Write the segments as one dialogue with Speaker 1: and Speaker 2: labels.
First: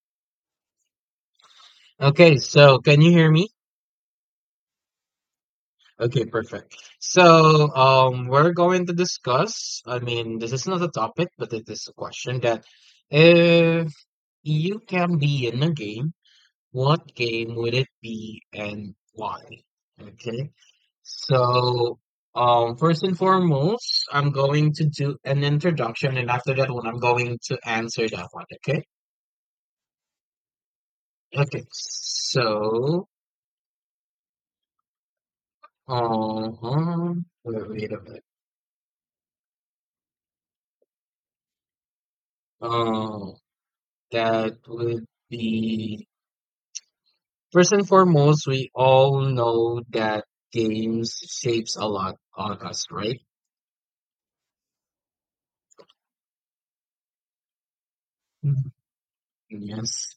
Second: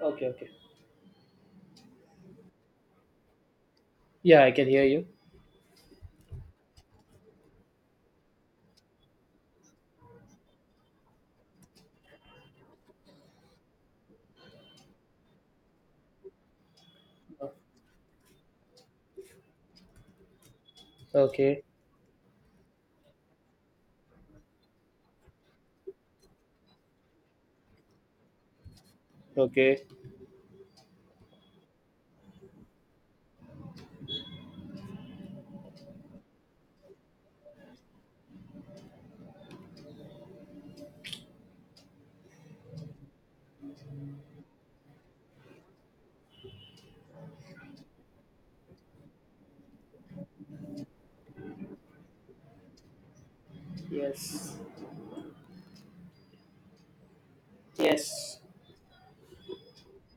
Speaker 1: Okay, okay.
Speaker 2: Okay, so can you hear me?
Speaker 1: Yeah, I can hear you.
Speaker 2: Okay, perfect. So, we're going to discuss, I mean, this is not a topic, but it is a question that if you can be in a game, what game would it be and why? Okay.
Speaker 1: Okay.
Speaker 2: So, first and foremost, I'm going to do an introduction, and after that one, I'm going to answer that one. Okay.
Speaker 1: Okay.
Speaker 2: Okay. Uh-huh. Wait, wait a minute. Uh, That would be First and foremost, we all know that games shapes a lot on us, right?
Speaker 1: Yes. Yes.
Speaker 2: Mhm. Yes.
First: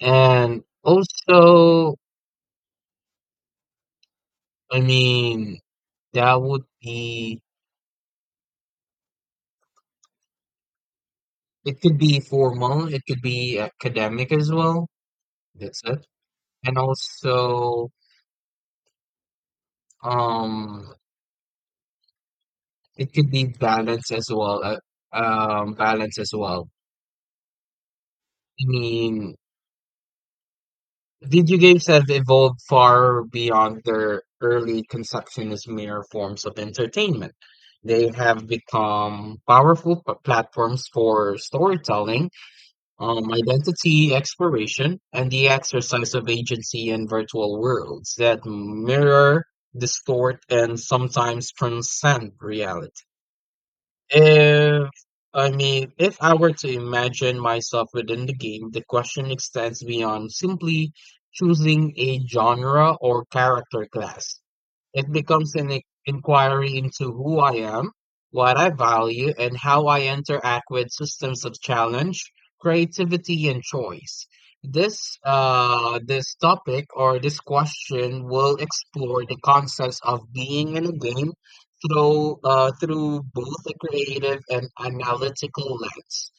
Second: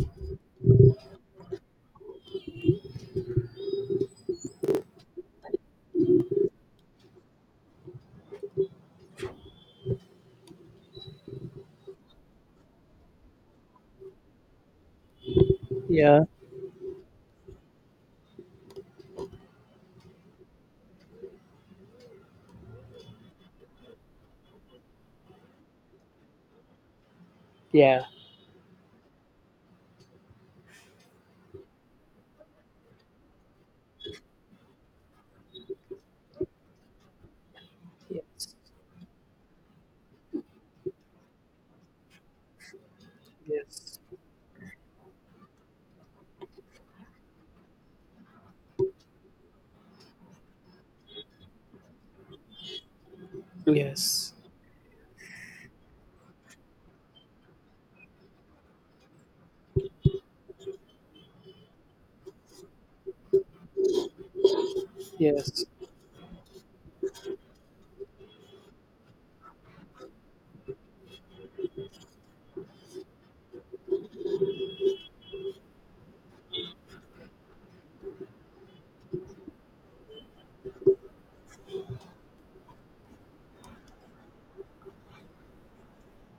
Speaker 2: And also, I mean, that would be, it could be formal, it could be academic as well. That's it.
Speaker 1: Yeah.
Speaker 2: And also, um, it could be balance as well, balance as well.
Speaker 1: Yeah.
Speaker 2: I mean, video games have evolved far beyond their early conception as mere forms of entertainment. They have
Speaker 1: Yes.
Speaker 2: become powerful platforms for storytelling,
Speaker 1: Yes.
Speaker 2: identity exploration, and the exercise of agency in virtual worlds that mirror, distort, and sometimes transcend reality.
Speaker 1: Yes.
Speaker 2: If if I were to imagine myself within the game, the question extends beyond simply choosing a genre or character class. It becomes
Speaker 1: Yes.
Speaker 2: an inquiry into who I am, what I value, and how I interact with systems of challenge, creativity, and choice. This topic or this question will explore the concepts of being in a game through through both a creative and analytical lens,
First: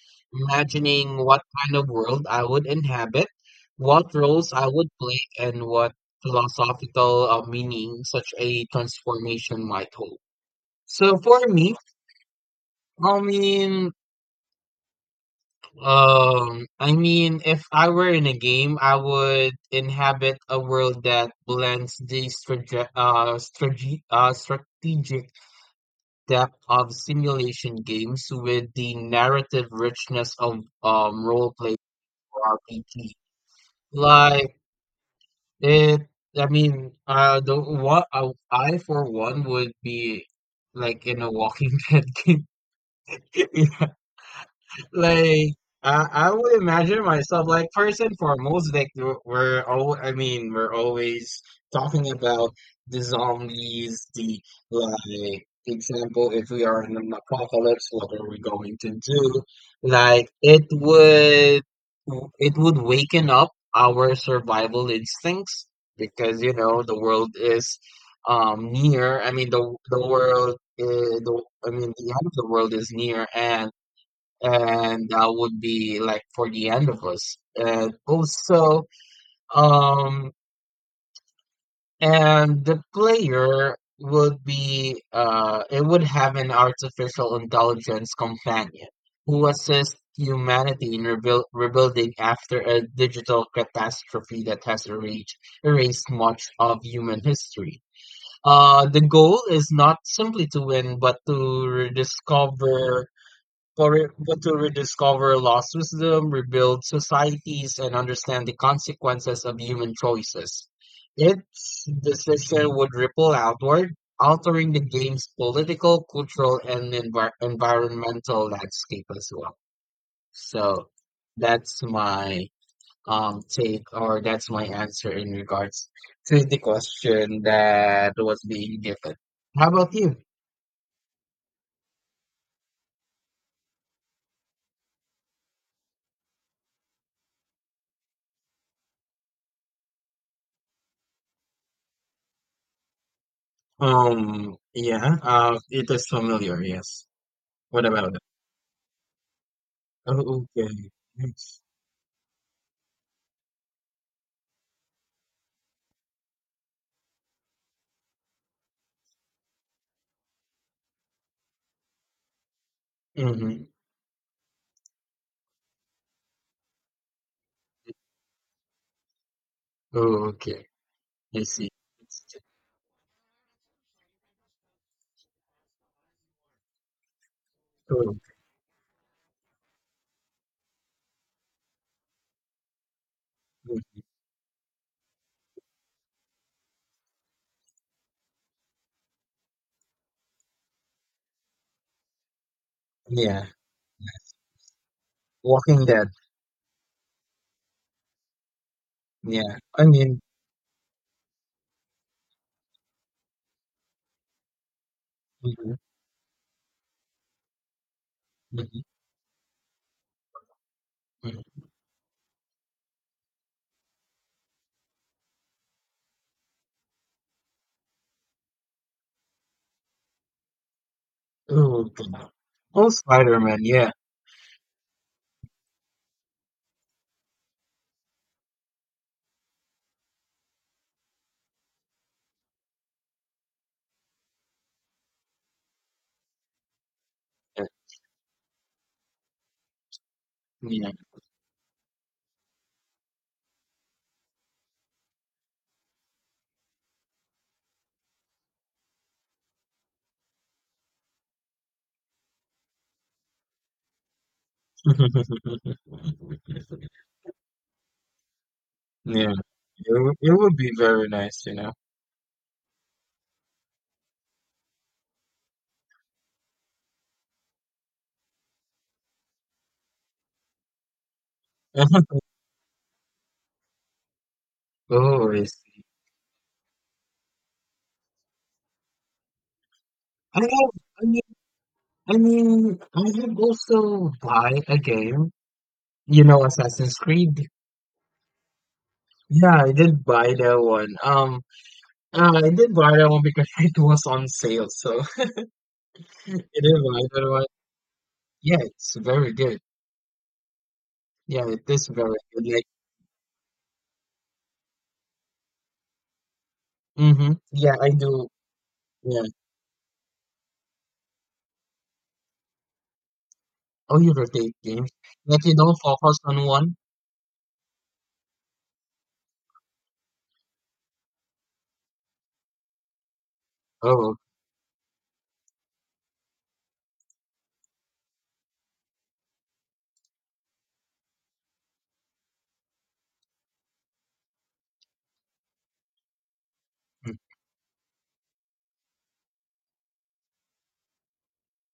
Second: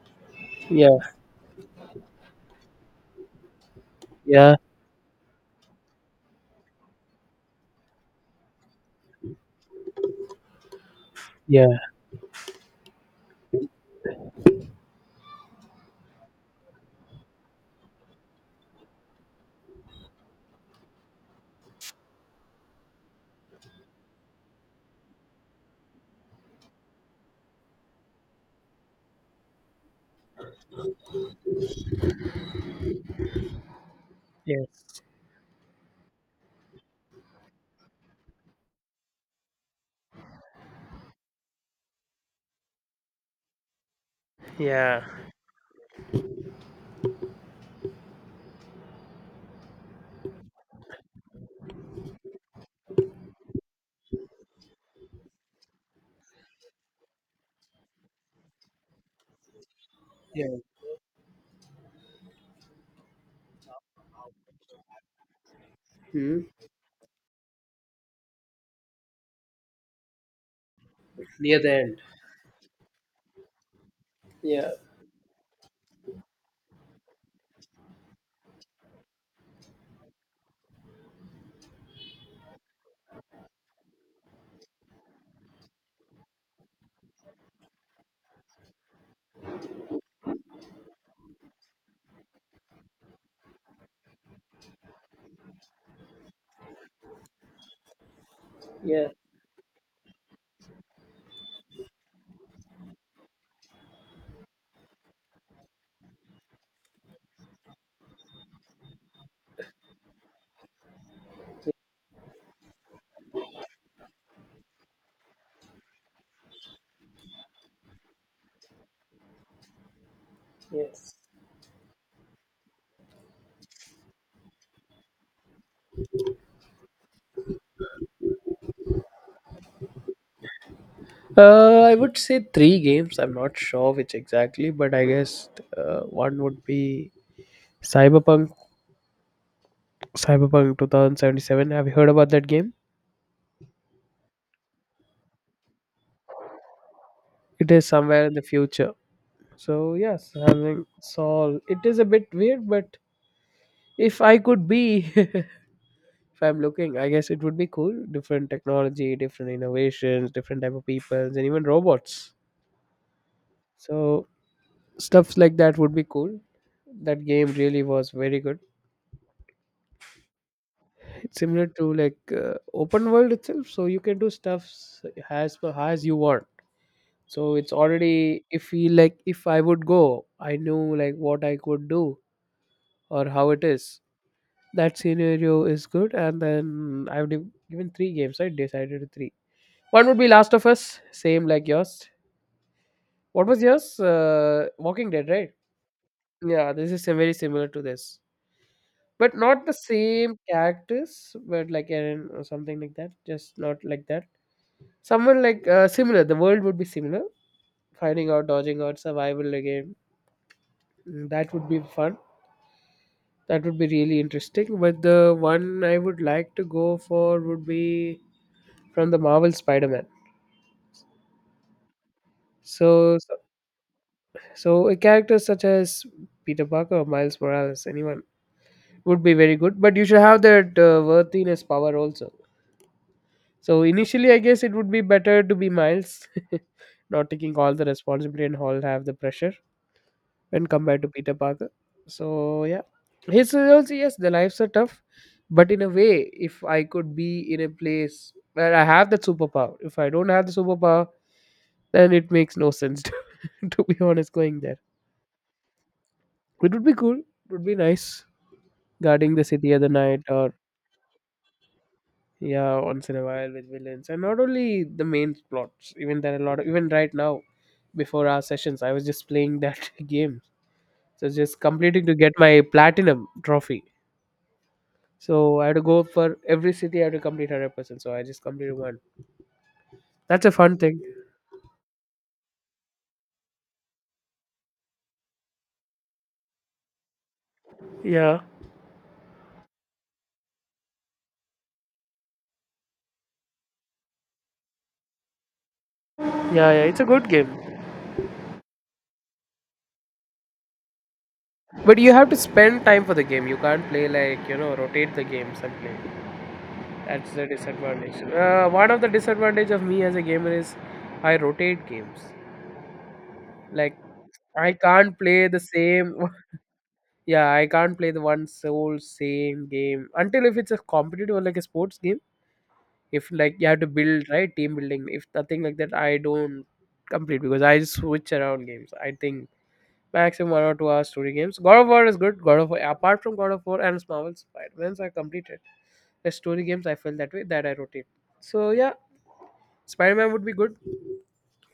Speaker 1: Yeah.
Speaker 2: imagining what kind of world I would inhabit, what roles
Speaker 1: Yeah.
Speaker 2: I would play, and what philosophical meaning such a transformation might hold. So for
Speaker 1: Yeah.
Speaker 2: me, I mean, if I were in a game, I would inhabit a world that blends the strategic depth of simulation games with the narrative richness of role play RPG. Like
Speaker 1: Yes.
Speaker 2: It, I mean, the what I for one would be like in a Walking Dead game.
Speaker 1: Yeah.
Speaker 2: Like I would imagine myself like first and foremost, like we're all I mean, we're always talking about the zombies, the like example, if we are in an apocalypse, what are we going to do? Like
Speaker 1: Yeah.
Speaker 2: it would waken up our survival instincts
Speaker 1: Hmm.
Speaker 2: because you know the world is near. I mean the the world uh, the
Speaker 1: Near
Speaker 2: I
Speaker 1: the
Speaker 2: mean
Speaker 1: end.
Speaker 2: the end of the world is near, and
Speaker 1: Yeah.
Speaker 2: that would be like for the end of us. And also, um, and the player would be it would have an artificial intelligence companion who assists humanity in rebuilding after a digital catastrophe that has erased much of human history. The
Speaker 1: Yeah.
Speaker 2: goal is not simply to win, but to rediscover lost wisdom, rebuild societies, and understand the consequences of human choices. Its decision would ripple outward, altering the game's political, cultural, and environmental landscape as well. So
Speaker 1: Yes.
Speaker 2: that's my take or that's my answer in regards to the question that was being given. How about you?
Speaker 1: I would say three games. I'm not sure which exactly, but I guess one would be Cyberpunk. Cyberpunk 2077. Have you heard about that game?
Speaker 2: Um, yeah, uh, it is familiar, yes.
Speaker 1: It is
Speaker 2: What about it?
Speaker 1: somewhere in the future. So
Speaker 2: Oh,
Speaker 1: yes, having
Speaker 2: okay.
Speaker 1: Saul,
Speaker 2: Yes.
Speaker 1: it is a bit weird, but if I could be, if I'm looking, I guess it would be cool. Different technology, different innovations, different type of peoples, and even robots.
Speaker 2: Mhm.
Speaker 1: So stuffs like that would be cool. That game really was very good.
Speaker 2: Oh, okay.
Speaker 1: It's
Speaker 2: I
Speaker 1: similar
Speaker 2: see.
Speaker 1: to like
Speaker 2: It's just—
Speaker 1: open world itself, so you can do stuffs as per as you want. So it's
Speaker 2: oh,
Speaker 1: already, if we like, if I would go, I knew like what I could do or how it is.
Speaker 2: mm,
Speaker 1: That scenario is good. And then I've given three games, I decided to three. One would be Last of Us, same like yours. What
Speaker 2: yeah.
Speaker 1: was yours, Walking Dead, right?
Speaker 2: Walking Dead.
Speaker 1: Yeah, this is very similar to this, but
Speaker 2: Yeah.
Speaker 1: not the
Speaker 2: I mean,
Speaker 1: same characters, but like Aaron or something like that, just not like that. Someone like,
Speaker 2: mhm,
Speaker 1: similar, the world would be similar, finding out, dodging
Speaker 2: mhm,
Speaker 1: out, survival again. Mm, that
Speaker 2: mhm.
Speaker 1: would be fun, that would be really interesting. But the one I would like to go for would be from the Marvel Spider-Man.
Speaker 2: Oh, God. Oh,
Speaker 1: So, so,
Speaker 2: Spider-Man. Yeah.
Speaker 1: so a character such as Peter Parker or Miles Morales, anyone, would be very good. But you should have that worthiness power also. So initially, I guess it would be better to be Miles, not taking
Speaker 2: Yeah.
Speaker 1: all the responsibility and all, have the pressure when
Speaker 2: Yeah.
Speaker 1: compared to Peter Parker. So yeah, his also, yes, the lives are tough, but in a way, if I could be in a place where I have that superpower, if I don't have the superpower, then it makes no sense to be honest going there. It would be cool. It would be nice
Speaker 2: Yeah.
Speaker 1: guarding the city at the
Speaker 2: It, would—
Speaker 1: night,
Speaker 2: it
Speaker 1: or,
Speaker 2: would be very nice, you know.
Speaker 1: yeah, once in a while with villains. And not only the main plots, even there are a lot of, even right now, before our sessions, I was just playing that game. So just completing to get my platinum trophy.
Speaker 2: Oh, I
Speaker 1: So I had to
Speaker 2: see.
Speaker 1: go for every city, I had to complete 100%. So I just completed one.
Speaker 2: I
Speaker 1: That's a
Speaker 2: have,
Speaker 1: fun thing.
Speaker 2: I mean, I mean, I have also buy a game, you know, Assassin's Creed.
Speaker 1: Yeah.
Speaker 2: Yeah, I did buy that one. I did buy that one because it was on sale, so I did
Speaker 1: Yeah, yeah. It's
Speaker 2: buy
Speaker 1: a good
Speaker 2: that one.
Speaker 1: game.
Speaker 2: Yeah, it's very good. Yeah, it is
Speaker 1: But you
Speaker 2: very
Speaker 1: have to
Speaker 2: good. Like,
Speaker 1: spend time for the game. You can't play like, rotate the games and play. That's
Speaker 2: mm-hmm.
Speaker 1: the
Speaker 2: Yeah, I
Speaker 1: disadvantage.
Speaker 2: do.
Speaker 1: One of the
Speaker 2: Yeah.
Speaker 1: disadvantage of me as a gamer is I rotate games. Like,
Speaker 2: Oh, you rotate
Speaker 1: I
Speaker 2: games.
Speaker 1: can't
Speaker 2: Like
Speaker 1: play
Speaker 2: you
Speaker 1: the
Speaker 2: don't
Speaker 1: same.
Speaker 2: focus on one.
Speaker 1: Yeah, I can't play the one sole same game until if it's a competitive or like a sports game. If like you have to
Speaker 2: Oh,
Speaker 1: build right team building, if nothing like that, I don't complete because I switch around games. I think maximum 1 or 2 hours story games. God of War is good. God of War, apart from God of War and Marvel Spider Man's, I completed the story games. I felt
Speaker 2: mm,
Speaker 1: that way, that I rotate. So yeah, Spider Man would be good,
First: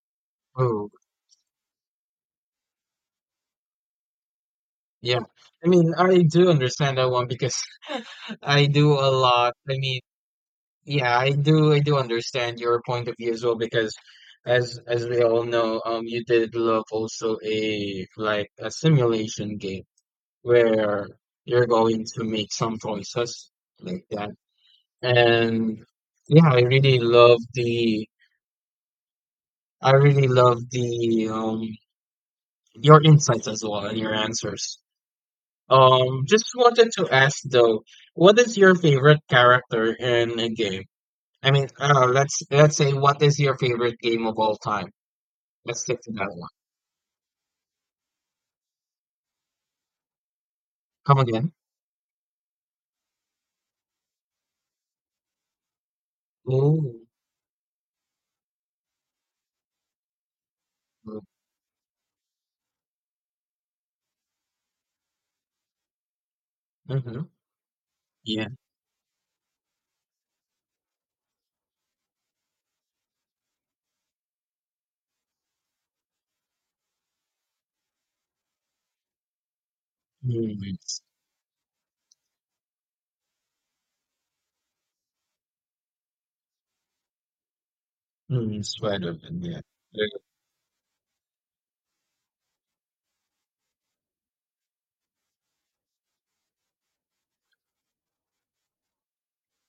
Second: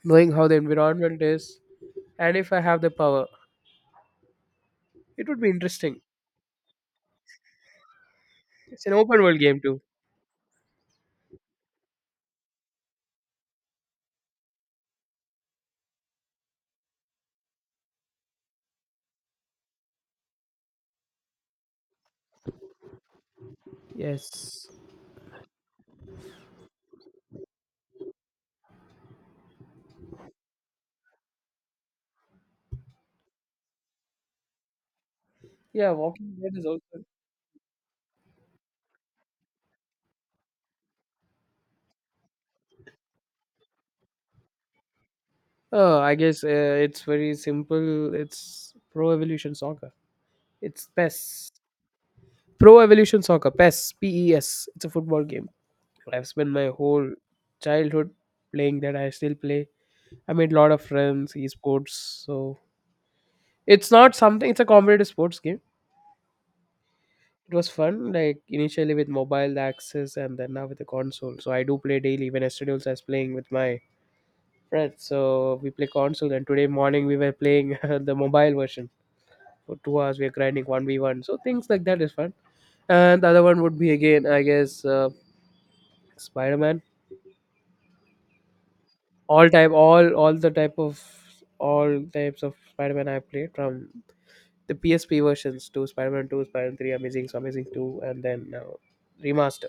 Speaker 1: knowing how the
Speaker 2: oh,
Speaker 1: environment is, and if I have the power.
Speaker 2: yeah.
Speaker 1: It would be
Speaker 2: I mean,
Speaker 1: interesting.
Speaker 2: I do understand that one because I
Speaker 1: It's
Speaker 2: do
Speaker 1: an
Speaker 2: a
Speaker 1: open world
Speaker 2: lot.
Speaker 1: game
Speaker 2: I
Speaker 1: too.
Speaker 2: mean, yeah, I do. I do understand your point of view as well because, as we all know, you did love also a like a simulation game where you're going to make some choices like that.
Speaker 1: Yes.
Speaker 2: And yeah, I really love the your insights as well and your answers.
Speaker 1: Yeah, Walking
Speaker 2: Just
Speaker 1: Dead is
Speaker 2: wanted
Speaker 1: also.
Speaker 2: to ask though, what is your favorite character in a game? I mean, let's say what is your favorite game of all time? Let's stick
Speaker 1: Oh,
Speaker 2: to
Speaker 1: I
Speaker 2: that
Speaker 1: guess
Speaker 2: one.
Speaker 1: it's very simple. It's Pro Evolution Soccer. It's
Speaker 2: Come
Speaker 1: PES.
Speaker 2: again.
Speaker 1: Pro Evolution Soccer, PES, P E S. It's a football game. I've spent my
Speaker 2: Oh,
Speaker 1: whole childhood playing that. I still play. I made a lot of friends, esports. So it's not something, it's a competitive sports game.
Speaker 2: mm-hmm.
Speaker 1: It was fun, like
Speaker 2: Yeah.
Speaker 1: initially with mobile access, and then now with the console. So I do play daily. Even yesterday also I was playing with my friends, so we play console. And today morning we were playing the mobile version for 2 hours. We are
Speaker 2: Mm,
Speaker 1: grinding
Speaker 2: it's—
Speaker 1: 1v1, so things like that is fun. And the other one would be, again, I guess, Spider-Man.
Speaker 2: mm, Spider-Man.
Speaker 1: All
Speaker 2: Yeah.
Speaker 1: type all the type of all types of Spider-Man, I played from the PSP versions to Spider-Man 2, Spider-Man 3, Amazing, so Amazing 2, and then now Remaster.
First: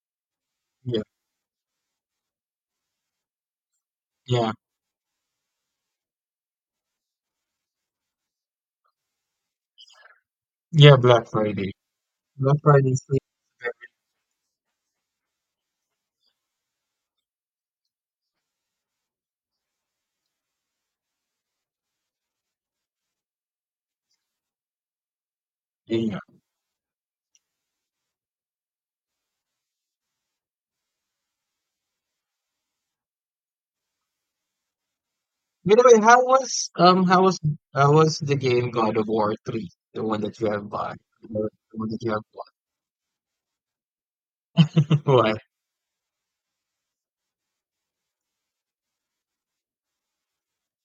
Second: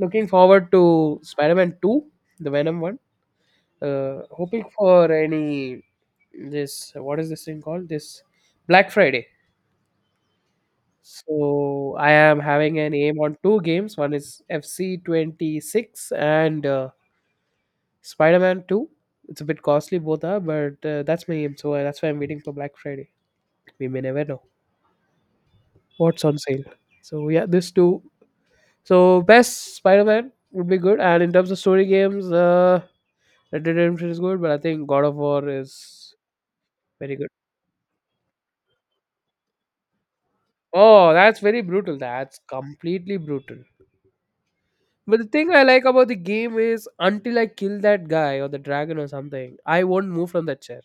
Speaker 1: Looking forward
Speaker 2: yeah.
Speaker 1: to Spider-Man 2, the Venom one.
Speaker 2: Yeah.
Speaker 1: Hoping for any, this, what is this thing called? This Black Friday.
Speaker 2: Yeah, Black Friday.
Speaker 1: So I am
Speaker 2: Black
Speaker 1: having
Speaker 2: Friday
Speaker 1: an
Speaker 2: is
Speaker 1: aim
Speaker 2: the—
Speaker 1: on two games. One is FC 26 and Spider-Man 2. It's a bit costly, both are, but that's my aim. So that's why I'm waiting for Black Friday. We may never know
Speaker 2: game. Yeah.
Speaker 1: what's on sale. So yeah, this two. So best Spider-Man would be good. And in terms of story games, Red Dead Redemption is good, but I think God of War
Speaker 2: By the way,
Speaker 1: is very good.
Speaker 2: how was the game God of War 3? The one that you have bought.
Speaker 1: Oh, that's
Speaker 2: The
Speaker 1: very
Speaker 2: one
Speaker 1: brutal.
Speaker 2: that you have
Speaker 1: That's
Speaker 2: bought.
Speaker 1: completely brutal. But the
Speaker 2: What?
Speaker 1: thing I like about the game is, until I kill that guy or the dragon or something, I won't move from that chair.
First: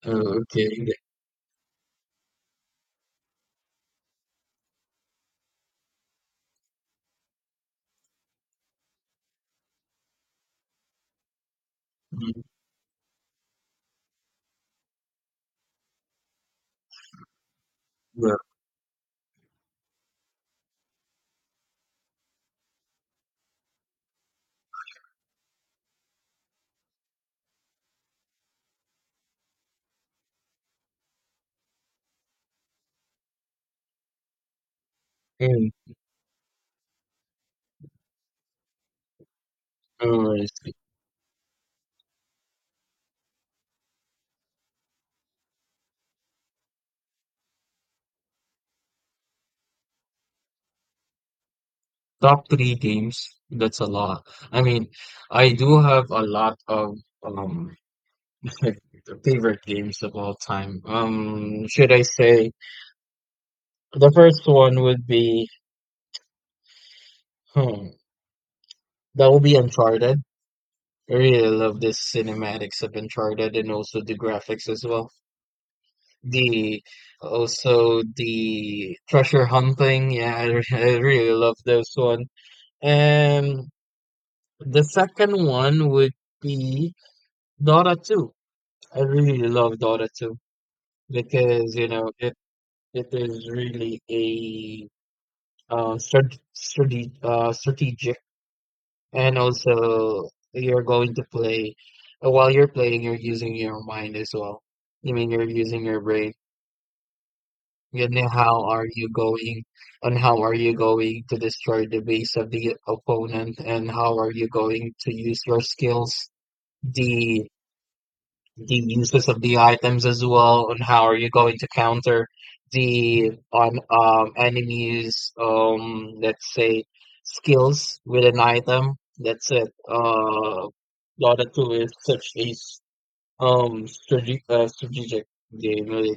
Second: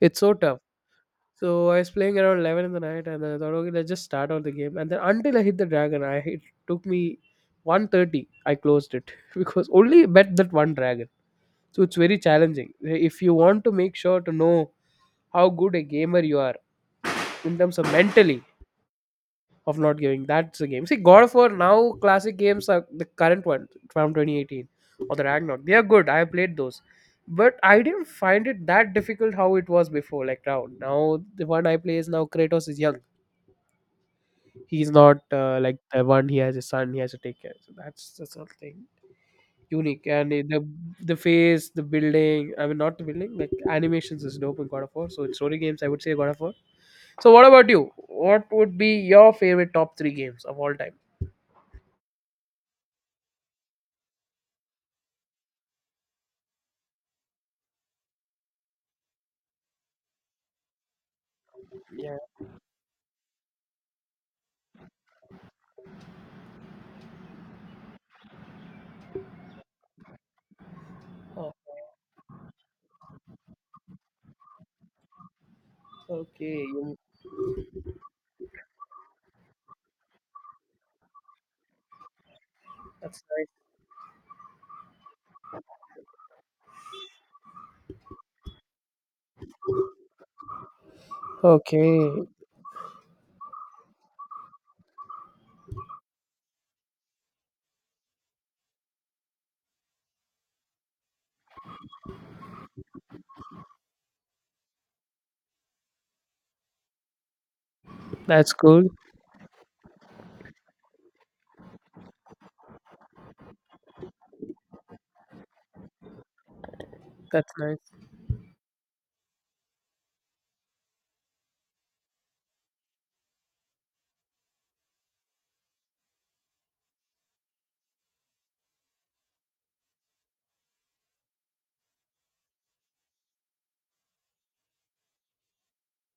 Speaker 1: It's so
Speaker 2: Oh,
Speaker 1: tough.
Speaker 2: okay. The—
Speaker 1: So I was playing around 11 in the night and then I thought, okay, let's just start out the game. And then until I hit the dragon, I it took me 130. I closed it because only bet that one dragon. So it's very
Speaker 2: mm,
Speaker 1: challenging. If you want to make sure to know how good a gamer you are in terms of
Speaker 2: well,
Speaker 1: mentally, of not giving. That's the game. See, God of War, now, classic games are the current one from 2018 or the Ragnarok. They are good. I have played those, but I didn't find it that difficult how it was before. Like now the one I play is, now Kratos is young. He's not
Speaker 2: and
Speaker 1: like the one. He has a son. He has to take care. So that's something unique. And
Speaker 2: oh, I
Speaker 1: it- the
Speaker 2: see.
Speaker 1: the face, the building. I mean, not the building. Like animations is dope in God of War. So in story games, I would say God of War. So what about you? What would be your favorite top three games of all time?
Speaker 2: Top three games, that's a lot. I mean, I do have a lot of um favorite games of all time. Should I
Speaker 1: Yeah.
Speaker 2: say the first one would be hmm, that would be Uncharted. I really love the cinematics of Uncharted and also the graphics as well.
Speaker 1: Okay,
Speaker 2: The also the treasure hunting, yeah, I really love those one.
Speaker 1: that's nice.
Speaker 2: And the second one would be Dota 2. I really love Dota 2 because you know
Speaker 1: Okay,
Speaker 2: it is really a strategic. And also, you're going to play, while you're playing, you're using your mind as well. I mean, you're using your brain. And then
Speaker 1: that's
Speaker 2: how
Speaker 1: cool.
Speaker 2: are you going, and how are you going to destroy the base of the opponent, and how are you going to use your skills, the
Speaker 1: That's nice.
Speaker 2: the uses of the items as well, and how are you going to counter the on enemies let's say skills with an item. That's it. Dota 2 is such a strategic game. Really.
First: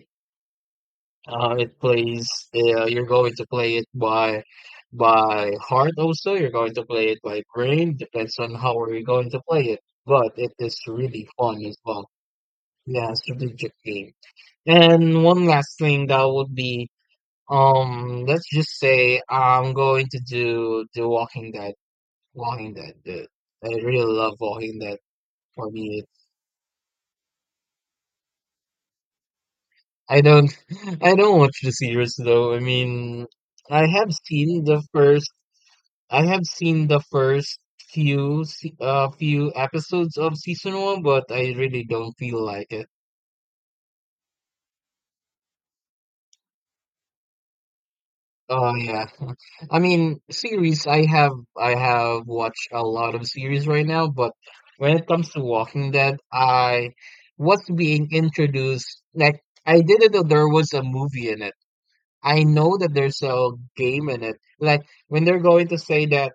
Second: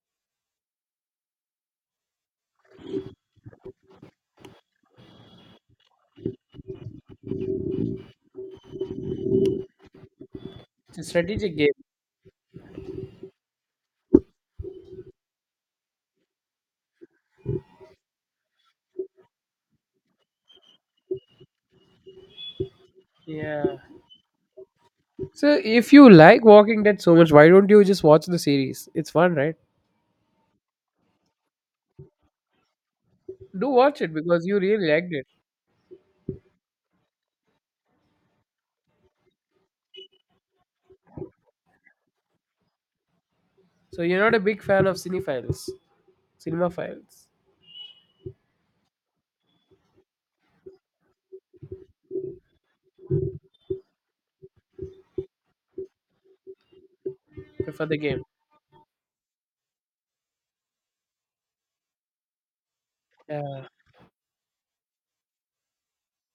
Speaker 2: It plays. You're going to play it by heart. Also, you're going to play it by brain. Depends on how are you going to play it. But it is
Speaker 1: It's a
Speaker 2: really
Speaker 1: strategic
Speaker 2: fun
Speaker 1: game.
Speaker 2: as well. Yeah, strategically. And one last thing that would be, let's just say I'm going to do the Walking Dead. Walking Dead. The, I
Speaker 1: Yeah.
Speaker 2: really love Walking Dead.
Speaker 1: So
Speaker 2: For
Speaker 1: if
Speaker 2: me,
Speaker 1: you
Speaker 2: it's,
Speaker 1: like Walking Dead so much, why don't you just watch the series? It's fun, right?
Speaker 2: I don't, I don't watch the series though. I mean,
Speaker 1: Do
Speaker 2: I
Speaker 1: watch
Speaker 2: have
Speaker 1: it, because you
Speaker 2: seen the
Speaker 1: really liked it.
Speaker 2: first, I have seen the first few, few episodes of season one, but I really don't feel like it.
Speaker 1: So you're not a big fan of cinephiles, cinema files.
Speaker 2: Oh yeah. I mean, series, I have watched a lot of series right now, but when it comes to Walking Dead, I was
Speaker 1: Prefer the
Speaker 2: being
Speaker 1: game.
Speaker 2: introduced like I didn't know there was a movie in it. I know that there's a
Speaker 1: Yeah.
Speaker 2: game in it. Like when they're going to say that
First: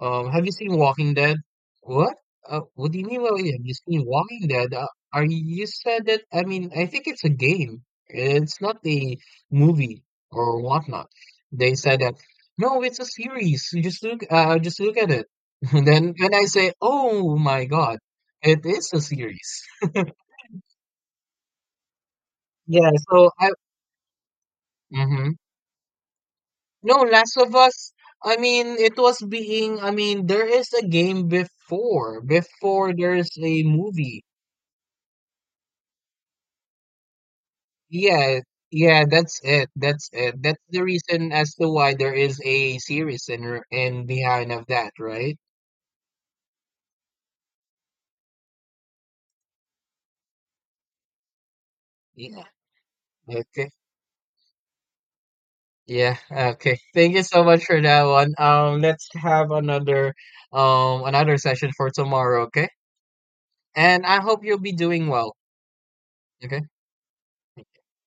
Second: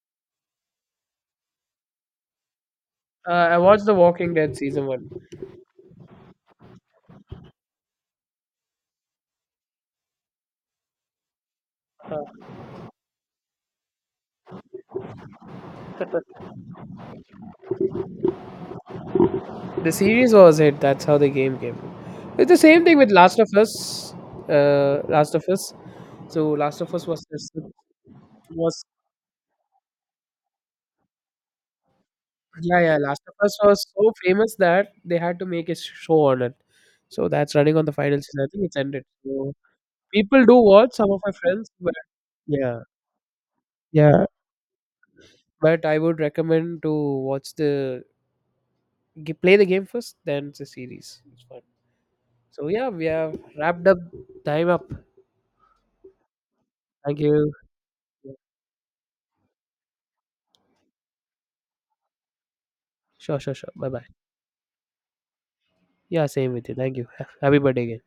Speaker 2: have you seen Walking Dead? What? What do you mean? Well, yeah,
Speaker 1: I
Speaker 2: have you
Speaker 1: watched The
Speaker 2: seen
Speaker 1: Walking
Speaker 2: Walking
Speaker 1: Dead
Speaker 2: Dead?
Speaker 1: season one.
Speaker 2: Are you, you said that? I mean, I think it's a game. It's not a movie or whatnot. They said that. No, it's a series. You just look. Just look at it. And then, and I say, oh my God, it is a series.
Speaker 1: The series was it. That's how the game came. It's the same
Speaker 2: Yeah.
Speaker 1: thing with
Speaker 2: So
Speaker 1: Last of
Speaker 2: I.
Speaker 1: Us. Last
Speaker 2: Hmm.
Speaker 1: of Us. So Last of
Speaker 2: No,
Speaker 1: Us was
Speaker 2: Last of Us. I mean,
Speaker 1: was
Speaker 2: it was being. I mean, there is a game before.
Speaker 1: Yeah,
Speaker 2: Before
Speaker 1: yeah.
Speaker 2: there
Speaker 1: Last of
Speaker 2: is
Speaker 1: Us
Speaker 2: a
Speaker 1: was so
Speaker 2: movie.
Speaker 1: famous that they had to make a show on it. So that's running on the final season.
Speaker 2: Yeah,
Speaker 1: I think it's ended.
Speaker 2: yeah, that's
Speaker 1: So
Speaker 2: it. That's it.
Speaker 1: people do
Speaker 2: That's the
Speaker 1: watch, some of my
Speaker 2: reason as to
Speaker 1: friends, but
Speaker 2: why there is a
Speaker 1: yeah,
Speaker 2: series in in
Speaker 1: yeah.
Speaker 2: behind of that, right?
Speaker 1: But I would recommend to watch the play the game first, then the series. It's fun.
Speaker 2: Yeah.
Speaker 1: So yeah, we have
Speaker 2: Okay.
Speaker 1: wrapped up, time up.
Speaker 2: Yeah. Okay. Thank
Speaker 1: Thank
Speaker 2: you so
Speaker 1: you.
Speaker 2: much for that
Speaker 1: Yeah.
Speaker 2: one. Let's have another session for tomorrow, okay?
Speaker 1: Sure, sure, sure. Bye
Speaker 2: And
Speaker 1: bye.
Speaker 2: I hope you'll be doing well.
Speaker 1: Yeah, same
Speaker 2: Okay.
Speaker 1: with you. Thank you. Happy birthday again.